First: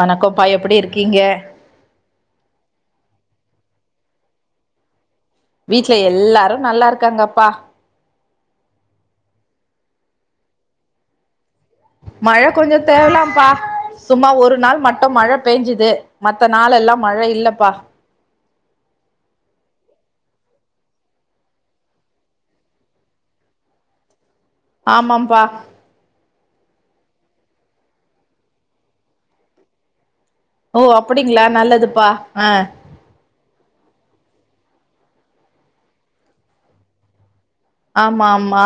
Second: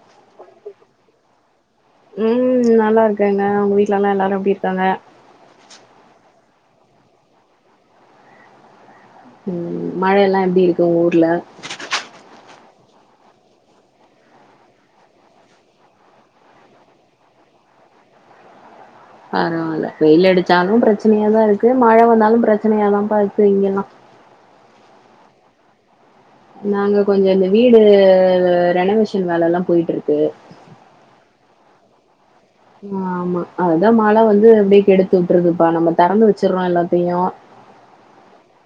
வணக்கோபா எப்டி இருக்கீங்க ம் நல்லார்க்கங்க உங்க வீட்லலா எல்லாரும் எப்டி இருக்காங்க வீட்ல எல்லாரும் நல்லார்க்காங்கப்பா ம் மழல்லாம் எப்டி இருக்கு உங்க ஊர்ல மழ கொஞ்சோம் தேவ்லாம்ப்பா சும்மா ஒரு நாள் மட்டும் மழ பெய்ஞ்சிது மத்த நாளெல்லாம் மழ இல்லப்பா பரவால வெயிலடிச்சாலும் பிரச்சினியாதான் இருக்கு மழ வந்தாலும் பிரச்சனையாதான்ப்பா இருக்கு இங்கல்லாம் ஆமாம்பா நாங்க கொஞ்ச இந்த வீடு ரெனவேஷன் வேலலா போயிட்ருக்கு ஓ அப்படிங்ளா நல்லதுப்பா ஆ ஆமா அதுதா மழ வந்து அப்டியே கெடுத்து விட்டுருதுப்பா நம்ம தெறந்து வச்சறோ எல்லாத்தையு ஆமா ஆமா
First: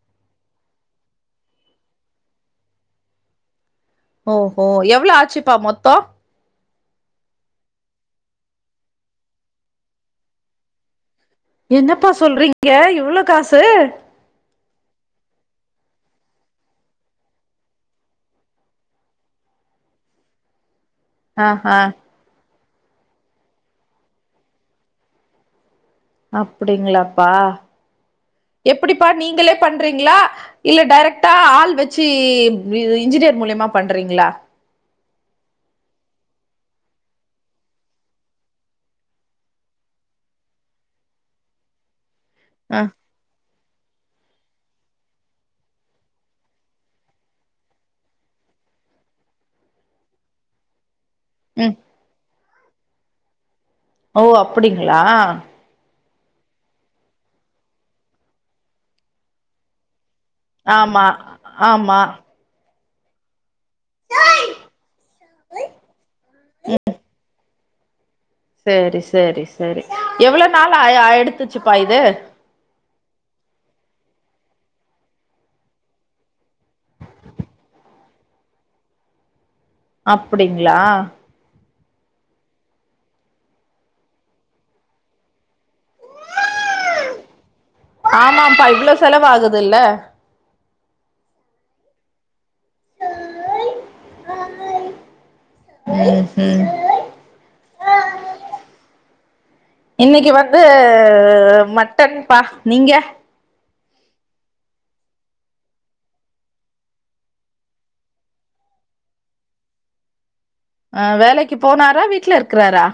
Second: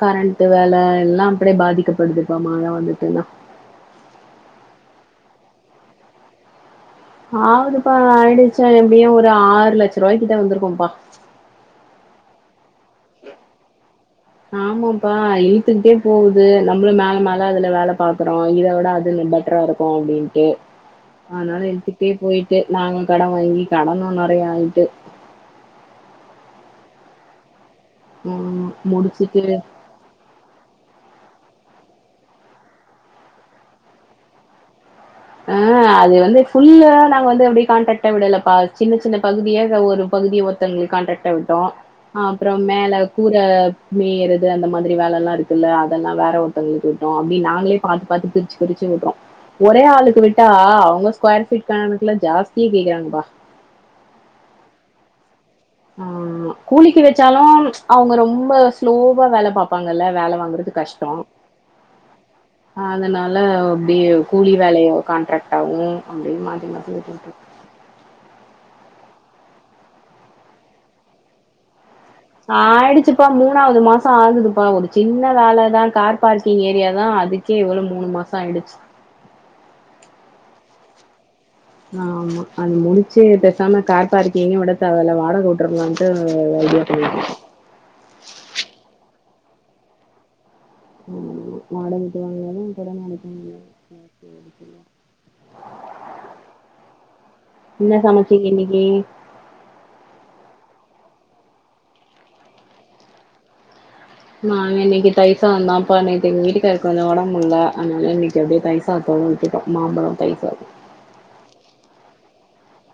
கரண்ட்டு வேல எல்லா அப்படே பாதிக்கப்படுதுப்பா மழ வந்துட்டுன்னா ஓஹோ எவ்ளோ ஆச்சுப்பா மொத்தோ ஆவுதுப்பா ஆயிடுச்ச எப்டியு ஒரு ஆறு லட்சரூவாய்க்கிட்ட வந்திருக்கும்பா என்னப்பா சொல்றீங்க இவ்வளோ காசு ஆமாப்பா இழுத்துக்கிட்டே போவுது நம்மளு மேல மேல அதுல வேல பாக்குறோ இத விட அது பெட்ரா இருக் கு அப்டின்ட்டு அதனால ஆஹா இழுத்துட்டே போயிட்டு நாங்களு கடன் வாங்கி கடனும் நெறைய ஆயிட்டு அப்படிங்களாப்பா ம் எப்படிப்பா முடிச்சுட்டு நீங்களே பண் றீங்ளா இல்ல டைரெக்ட்டா ஆள் வச்சு இன்ஜினியர் மூலியமா பண்றீங்களா அ அது வந்து ஃபுல்ல நாங்க வந்து அப்டே கான்ட்ராக்ட்ட விடலப்பா சின்ன சின்ன பகுதிய ஒரு பகுதிய ஒருத்தோவுங்களுக்கு கான்ட்ராக்ட் ட விட்டோ அ அப்றோ ஆ மேல கூற மேயறது அந்த மாதிரி வேலல்லா இருக்குல்ல அதெல்லா வேற ஒருத்தவுங்களுக்கு விட்டோ அப்டி நாங்களே பாத்து பாத்து பிரி ச்சு பிரிச்சு விட்றோ ஒரே ஆளுக்கு விட்டா அவுங்க ஸ்கொயர் ஃபீட் ம் கணக்குல ஜாஸ்திய கேக்கறாங்கப்பா ஓ அப்படிங்களா ஆமா கூலிக்கு வெச்சாலு அவுங்க ரொம்ப ஸ்லோவா வேல பாப்பாங்கல்ல வேல வாங்குறது ஆமா கஷ்டம். ஆமா அதனால அப்டியே கூலி வேலைய கான்ட்ராக்ட்டாவு அப்டின்னு மாத்தி மாத்தி விட்டுட்ரு சேரி சேரி சேரி எவ்ளோ நாள் ஆய் ஆயிடுத்துச்சுப்பா இது ஆயிடுச்சுப்பா மூணாவது மாசோ ஆகுதுப்பா ஒரு சின்ன வேலதா கார் பார்க்கிங் ஏரியா தா அது க்கே இவ்ளோ மூணு மாசோ ஆயிடுச்சு அப்டிங்களா ஆமா அது முடிச்சு பெசாம கார் பார்க்கிங்கே விடத்தேவல வாடக உட்ருலான்ட்டு ஐடியா [unintelligible] ஆமாப்பா இவ்ளோ செலவு ஆகுதுல்ல ஆமா ஆமா வாடக விட்டு வாங்கனாலு [inaudible] ம் ம் என்ன சமச்சிங்க இன்னிக்கி இன்னைக்கு வந்து மட்டன் பா நீங்க நாங்க இன்னைக்கு தயிர்சாதோ தாப்பா நேத்து எங்க வீட்டுகாரருக்கு கொஞ்சோ ஒடம்பு முடில அதனால இன்னைக்கு அப்டே தயிர் சாதத்தோட விட்டுடோ மாம்பழோ தயிர் சாதோ ஆ வேலைக்கு போனாரா வீட்ல இருக்றாரா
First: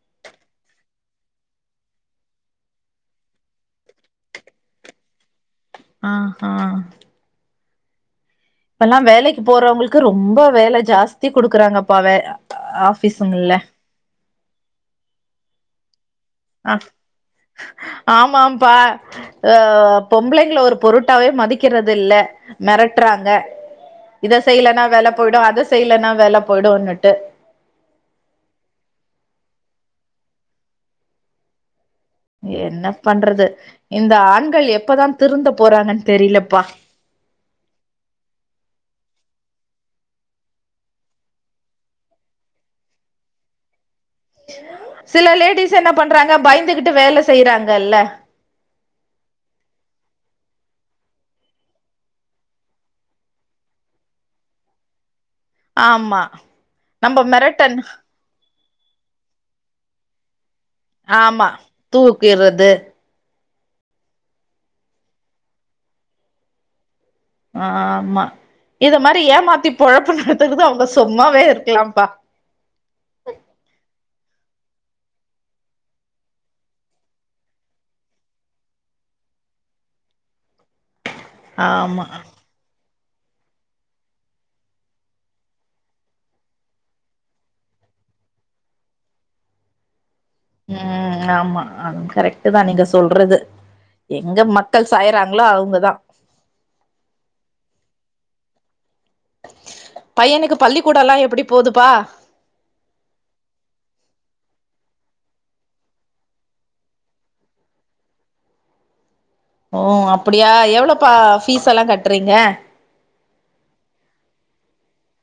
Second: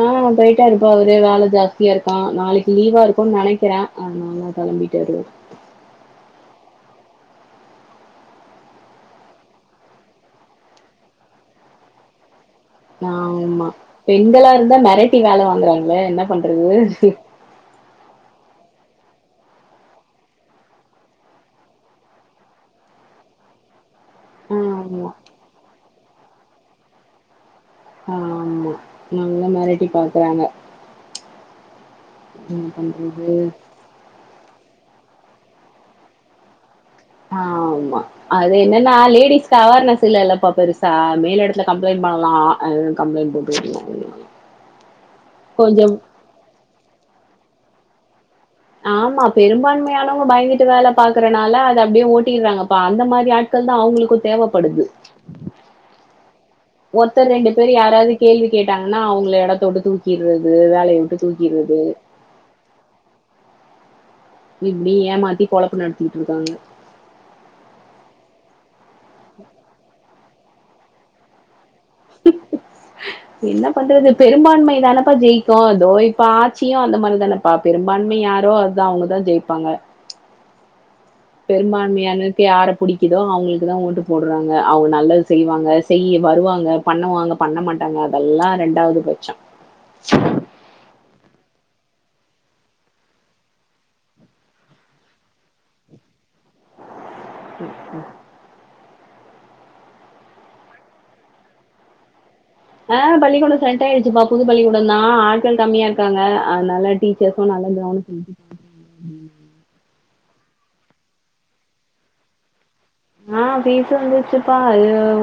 ஆ போயிட்டாருப்பா அவுரு வேல ஜாஸ்தியா இருக்கா நாளைக்கு லீவா இருக்குன் நனைக்கிற அதனால கெளம்பிட்டாரு ஆஹா இப்பல்லா வேலைக்கு போறவுங்களுக்கு ரொம்ப வேல ஜாஸ்தி குடுக்கறாங்கப்பா வேல ஆமா பெண்களா இருந்தா மெரட்டி வேல வாங்கறாங்களே என்ன பண்றது ஆ ஆமாம்பா அ பொம்பளைங்க ஒரு பொருட்டாவே மதிக்கிறது இல்ல மெரட்றாங்க இத செய்யலனா வேல ஆமா போயிடு அத செய்யலனா வேல போயிடுன்னுட்டு ஆமா நல்லா மெரட்டி பாக்கறாங்க என்ன பண்றது இந்த ஆண்கள் எப்பதான் திருந்த போறாங்கன் தெரிலப்பா ஆமா அது என்னன்னா லேடிஸ்க்கு அவேர்னஸ் இல்ல இல்லப்பா பெருசா மேல் எடத்துல கம்ப்ளைண்ட் பண்ணலாம் அதுவும் கம்ப்ளைண்ட் குடுக்கர்க்கு [unintelligible] சில லேடிஸ் என்ன பண்றாங்க பயந்துகிட்டு வேல செய்யறாங்கல்ல ஆமா பெரும்பான்மையானவங்க பயந்துட்டு வேல பாக்கறனால அது அப்டியே ஓட்டிறாங்கப்பா அந்த மாரி ஆள் கள் தான் அவுங்களுக்கு தேவப்படுது ஆமா நம்ம ஒருத்தர் ரெண்டு பேரு மெரட்டன் யாராது கேள்வி கேட்டாங்கன்னா அவங்கள எடத்த வுட்டு தூக்கிறது வே ஆமா தூக்கிறது இப்டி ஏமாத்தி பொலப்பு நடத்திட்ருக்காங்க ஆமா இத மாரி ஏமாத்தி பொழப்பு நடத்துதுக்கு அவங்க சொம்மாவே இருக்கலாம்ப்பா என்ன பண்றது பெரும்பான்மை தானப்பா ஜெயிக்கோ தோ இப்ப ஆச்சியும் அந்த மாரி தான ப்பா பெரும்பான்மை யாரோ அதா அவங்கதா ஜெயிப்பாங்க ஆமா பெரும்பான்மையான யார புடிக்குதோ அவங்ளுக்கு தா ஓட்டு போடுறாங்க அவங்க நல்லது செய்வாங்க செய்யி வருவாங்க பண்ணுவாங்க பண்ண மாட்டாங்க அதெல்லா ரெண்டாவது பட்சம் ம் ஆமா அ கரெக்ட்டு தா நீங்க சொல்றது எங்க மக்கள் சாய்றாங்களோ அவங்கதா ம் ம் பையனுக்கு பள்ளி கூடலா எப்டி போதுபா ஆ பள்ளிக்கூடம் செட் ஆயிடுச்சுப்பா புது பள்ளிக்கூடம் தா ஆட்கள் கம்மியா இருக்காங்க அனால டீ ச்சர்ஸ்சும் நல்லா கவனிக்கி ஓ அப்டியா எவ்ளோ பா ஃபீஸ் எல்லா கட்றீங்க ஆ ஃபீஸ்சு வந்துச்சுப்பா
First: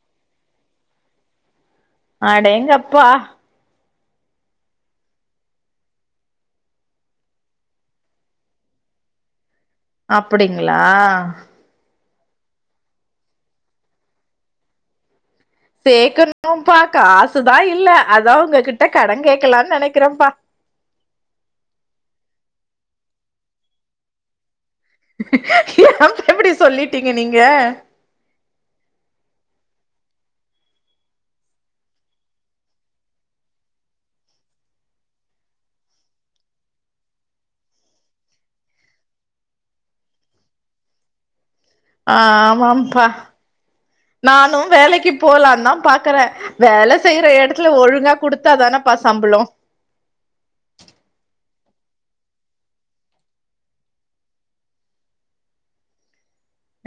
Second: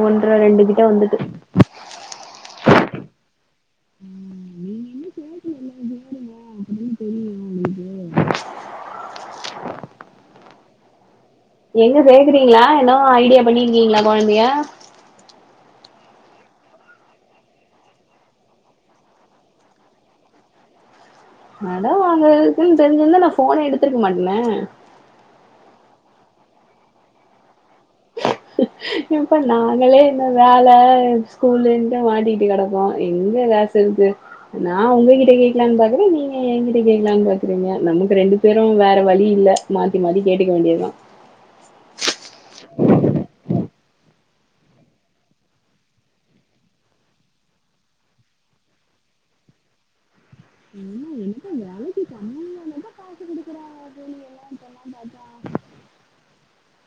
ஒன்ற ரெண்டு கிட்ட வந்துட்டு அடேங்கப்பா ம், நீங்க என்ன சேர்க்கல சேருங்க, அப்பதானே தெரியும் உங்களுக்கு. அப்படிங்ளா எங்க சேக்குறீங்ளா எனோ ஐடியா பண்ணிருக்கீங்களா கொழ்ந்தைய சேக்கணும்பா காசுதா இல்ல அதா உங்ககிட்ட கடன் கேட்கலான் நெனைக்குறன்ப்பா கடம் வாங்க இருக்குன் தெரிஞ்சிந்தா நா ஃபோனே எடுத்ருக்க மாட்னே ஏன்ப்பா இப்டி சொல்லிட்டீங்க நீங்க ஏன் பா நாங்களே இந்த வேல ஸ்கூல்லுன்ட்டு மாட்டிட்டு கெடப்போம் எங்க கா தெர்து நா ஒங்க கிட்ட கேக்கலான் பாக்குற நீங்க என் கிட்ட கேக்கலான் பாக்குறீங்க நமக்கு ரெண்டு பேரும் வேற வழி இல்ல மாத்தி மாத்தி கேட்டுக்க வேண்டிய தா ஆமாம்ப்பா நானும் வேலைக்கு போலான் தா பாக்கற வேல செய்ற எடத்துல ஒழுங்கா குடுத்தா தானப்பா சம்புளம் ம் என்னமோ வேலைக்கி தனமும் இப்ப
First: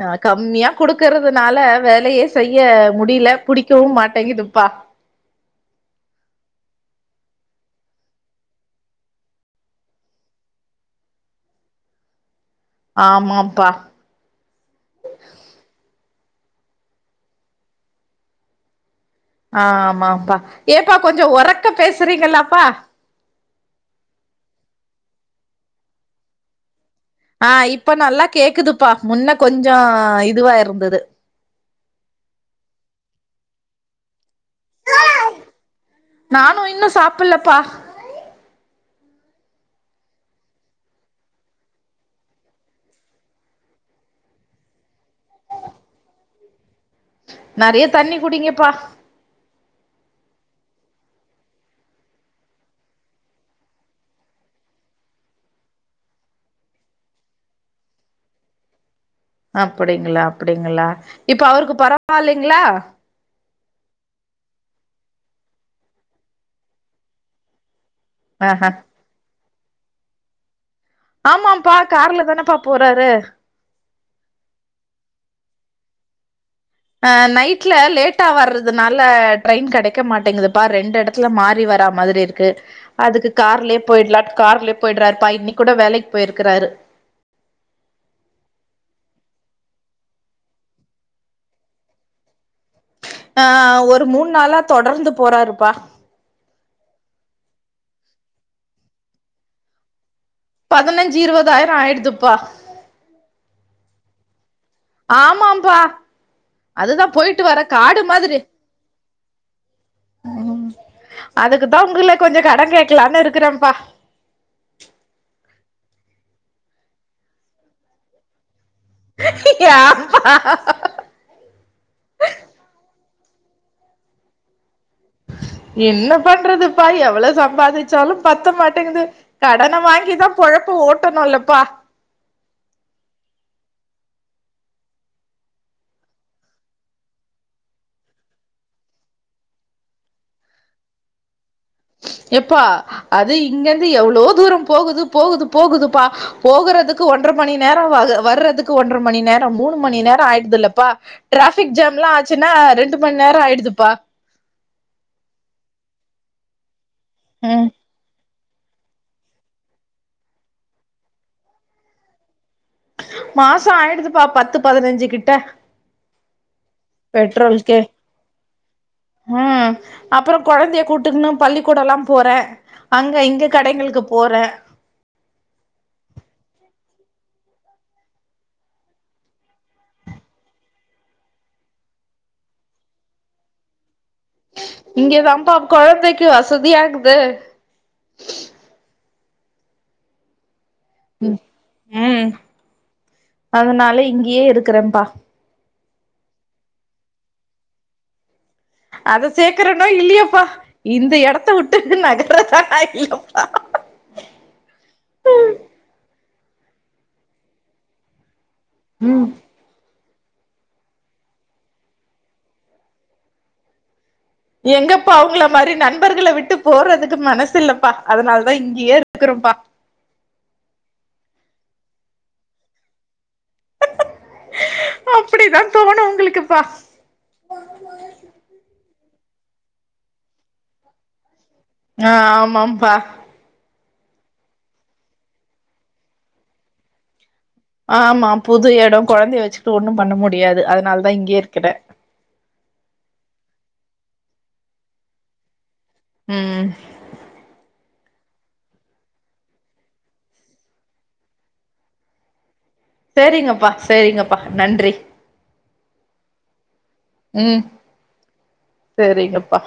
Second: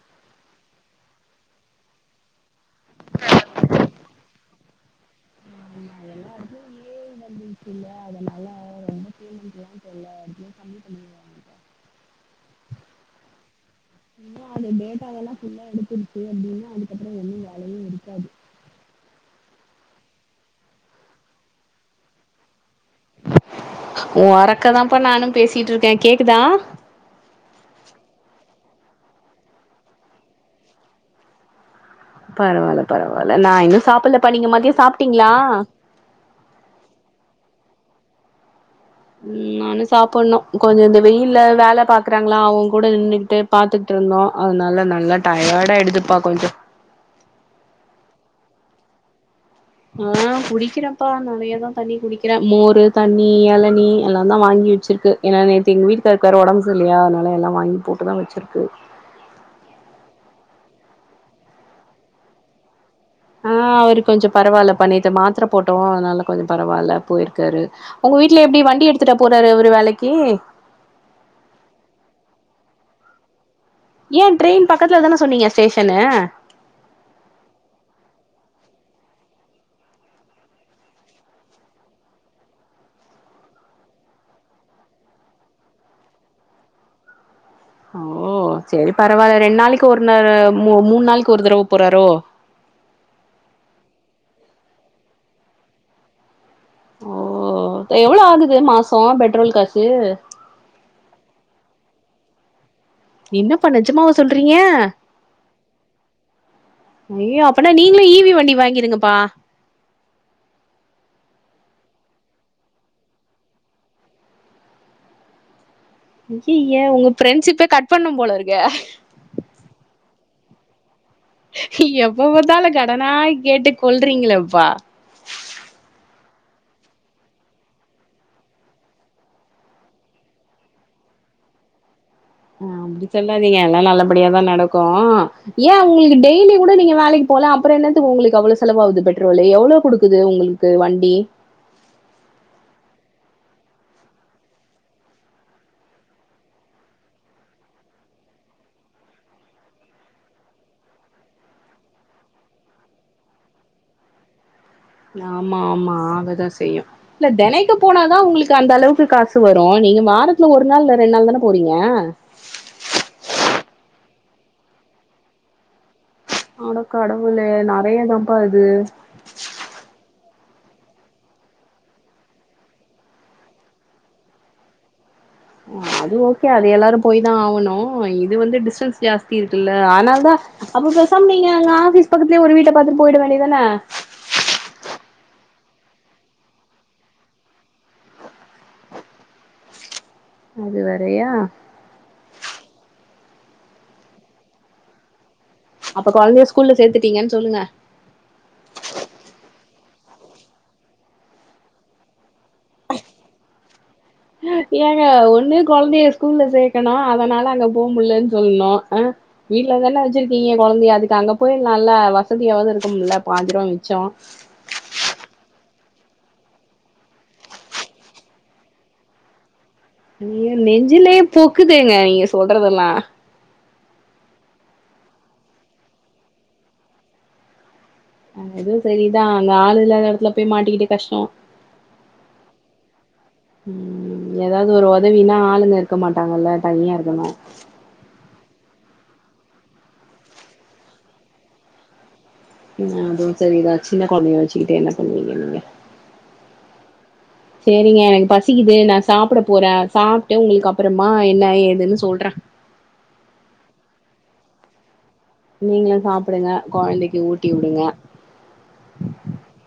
ஆ கம்மியா குடுக்கறதுனால வேலயே செய்ய முடில புடிக்கவும் மாட்டேங்கிதுப்பா இல்ல அதனால சொல்ல அடுத்து கம்மி பண்ணியா ஆமாம் ப்பா இன்னு அது டேட்டாவெல்லா ஃபுல்லா எத்துடுச்சு அப்டின்னா அதுக்கப்புற ஒன்னு வேலயு இருக்காது அ ஆமாப்பா ஏப்பா கொஞ்சோ ஒரக்க பேசுறீங்களாப்பா ஒறக்கதான்ப்பா நானு பேசிட்ருக்கே கேக்குதா ஆ இப்ப நல்லா கேக்குதுப்பா முன்ன கொஞ்சோ இதுவா இருந்தது பரவால்ல பரவால்ல நா இன்னு சாப்புல்ல பா நீங்க மதியோ சாப்ட்டீங்ளா நானு இன்னு சாப்புல்லப்பா ம் நானு சாப்புண்ணு கொஞ்சோ இந்த வெயில்ல வேல பாக்குறாங்களா அவங் கூட நின்னுகிட்டு பாத்துட்டுருந்தோ அதுனால நல்லா டயர்டாய்டுதுப்பா கொஞ்சோ நறைய தண்ணி குடிங்கப்பா ஆ குடிக்கிறன்ப்பா நறைய தா தண்ணி குடிக்கிற மோரு தண்ணி எளநி எல்லாந்தா வாங்கி வச்சிருக்கு ஏன்னா நேத்து எங்க வீட்டு்காருக்கு வேற ஒடம்பு சரி இல்லயா அதுனால எல்லா வாங்கி போட்டு தா வச்சிருக்கு அப்டிங்களா அப்டிங்களா இப்போ அவருக்கு பரவாலைங்ளா ஆ அவரு கொஞ்சோ பரவால்லப்பா நேத்து மாத்ர போட்டோ அனால கொஞ்சோ பரவால்ல போயிருக்காரு உங்க வீட்ல எப்டி ஆஹ வண்டி எடுத்துட்டா போறாரு அவரு வேலைக்கி ஆமாம்பா கார்ல தானாப்பா போறாரு ஏன் ட்ரெயின் பக்கத்துல தானே சொன்னீங்க ஸ்டேஷன்னு ஆ நைட்ல லேட்டா வர்றதுனால ட்ரெயின் கிடைக்க மாட்டேங்குதுப்பா ரெண்டு எடத் துல மாறி வரா மாதிரி இருக்கு அதுக்கு கார்லையே போய்டலான் கார்லையே போய்ட்றாருப்பா இன்னைக்கு கூட வேலைக்கு போயிருக்காரு ஓ செரி பரவால்ல ரெண்டு நாளைக்கு ஒரு நார மூ மூண் நாளைக்கு ஒரு தடவ போறாரோ ஆ ஒரு மூண் நாளா தொடர்ந்து போறாருப்பா ஓ எவ்ளோ ஆகுது மாசோ பெட்ரோல் காசு பதினைஞ்சு இருவதாயிரோ ஆய்டுதுப்பா என்னப்பா நெஜமாவா சொல்றீங்க ஆமாம்பா அது தா போய்ட்டு ஐயோ வர அப்பனா காடு நீங்களு ஈவி மாதிரி வண்டி வாங்கிருங்கப்பா அதுக்கு தா உங்கள கொஞ்சோ கடன் கேக்கலான்னு இருக்குறேன்ப்பா ஐய்யய்ய உங்க ஃப்ரெண்ட்ஸ்ஷிப்பே கட் பண்ணும் போல இருக்கே ஏப்பா எப்ப பாத்தாலு கடனா கேட்டு கொள்றீங்களே ப்பா என்ன பண்றதுப்பா எவ்வளோ சம்பாதிச்சாலு பத்த மாட்டேங்குது கடன வாங்கி தா பொழப்ப ஓட்டணுல்லப்பா அ அப்டி சொல்லாதீங்க எல்லா நல்லபடியா தா நடக்கு ஏ உங்களுக்கு டெய்லி கூட நீங்க வேலைக்கு போல அப்புறோ என்னத்துக்கு உங்களுக்கு அவ்ளோ செலவாகுது பெட்ரோலு எவ்ளோ குடுக்குது உங்கள் க்கு வண்டி எப்பா அது இங்க இருந்து எவ்ளோ தூரோ போகுது போகுது போகுதுப்பா போகுறதுக்கு ஒன்ற மணி நேரோ வகு வர்றதுக்கு ஒன்ற மணி நேரோ மூணு மணி நேரோ ஆயிடுதில்லப்பா டிராஃபிக் ஜாம் எல்லா ஆச்சுன்னா ரெண்டு மண் நேரோ ஆயிடுதுப்பா ஆமா ஆமா ஆகதா செய்யு இல்ல ம் தெனைக்கு போனா தா உங்களுக்கு அந்த அளவுக்கு காசு வரு நீங்க வாரத்துல ஒரு நாள் இல்ல ரெண்டு நாள் தானே போறீங்க மாசோ ஆயிடுதுப்பா பத்து பதினஞ்சு கிட்ட அடக் கடவுளே பெட்ரோல்கே நறையதான்பா இது ம் அப்புறோ கொழந்தைய கூட்டுக்குன்னு பள்ளிக்கூடோல்லா போறே அங்க இங்க கடைங்களுக்கு போறே அது ஓகே அது எல்லாரு போய் தா ஆவணு இது வந்து டிஸ்டன்ஸ் ஜாஸ்தி இருக்குல்ல அதுனாலதா அப்ப பேசாம நீங்க அங்க ஆபீஸ் பக்கத்துலயே ஒரு வீட்ட பாத்துட்டு போய்ட வேண்டிய தானே இங்க தாம்பா கொழந்தைக்கு வசதியா இக்குது அது வேறயா ம் அதனால இங்கயே இருக்கறே ப்பா அப்ப கொழந்தைய ஸ்கூல்ல சேத்துட்டீங்கன்னு சொல்லுங்க அத சேக்கறனோ இல்லையேப்பா இந்த எடத்த விட்டு நகுரதா இல்லப்பா ஏங்க ஒண்ணு கொழந்தைய ஸ்கூல்ல சேக்கணு அதனால அங்க போ முடிலன்னு சொல்லணு ஆ ம் வீட்ல தானே வெச்சிருக்கீங்க கொழந்தையா அதுக்கு அங்க போய் நல்லா வசதியாவது இருக்கும்ல பாஞ்சிருவா மிச்சோ எங்கப்பா அவுங்கள மாரி நண்பர்கள்ல விட்டு போறதுக்கு மனசு இல்லப்பா அதனால தா இங்கயே இருக்கறே ப்பா நீங்க நெஞ்சிலையே பூக்குதேங்க நீங்க சொல்றதெல்லா அப்டி தா தோணு உங்களுக்குப்பா அதுவு செரி தா அங்க ஆள் இல்லாத எடத்துல போய் மாட்டிக்கிட்டு கஷ்டோ ஆ ஆமாம்பா ம் ஏதாது ஒரு ஒதவின்னா ஆளுங்க இருக்க மாட்டாங்கல்ல தனியா இருக்கணு ஆமா புது எடோ கொழந்தைய வெச்சுட்டு ஒண்ணு பண்ண முடியாது அதனால தா இங்கயே இருக்கறே அ அதுவு செரி தா சின்ன கொழந்தைய வெச்சுக்கிட்டு என்ன பண்ணுவீங்க நீங்க ம் செரிங்க எனக்கு பசிக்குது நா சாப்ட போறே சாப்ட்டு உங்களுக்கு அப்புறமா என்ன ஏதுன்னு சொல்றே சேரிங்கப்பா சேரிங்கப்பா நன்றி நீங்களு சாப்பிடுங்க கொழந்தைக்கு ஊட்டி ம் வுடுங்க சேரிங்கப்பா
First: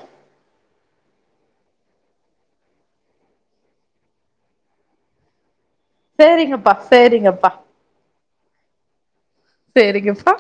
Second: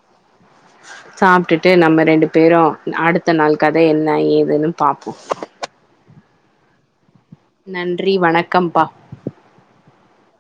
அஹ [inaudible] சாப்பிட்டுட்டு நம்ம ரெண்டு பேரு அடுத்த நாள் கதை என்ன ஏதுன்னு பாப்போ சேரிங்கப்பா சேரிங்கப்பா நன்றி வணக்கம்ப்பா சேரிங்கப்பா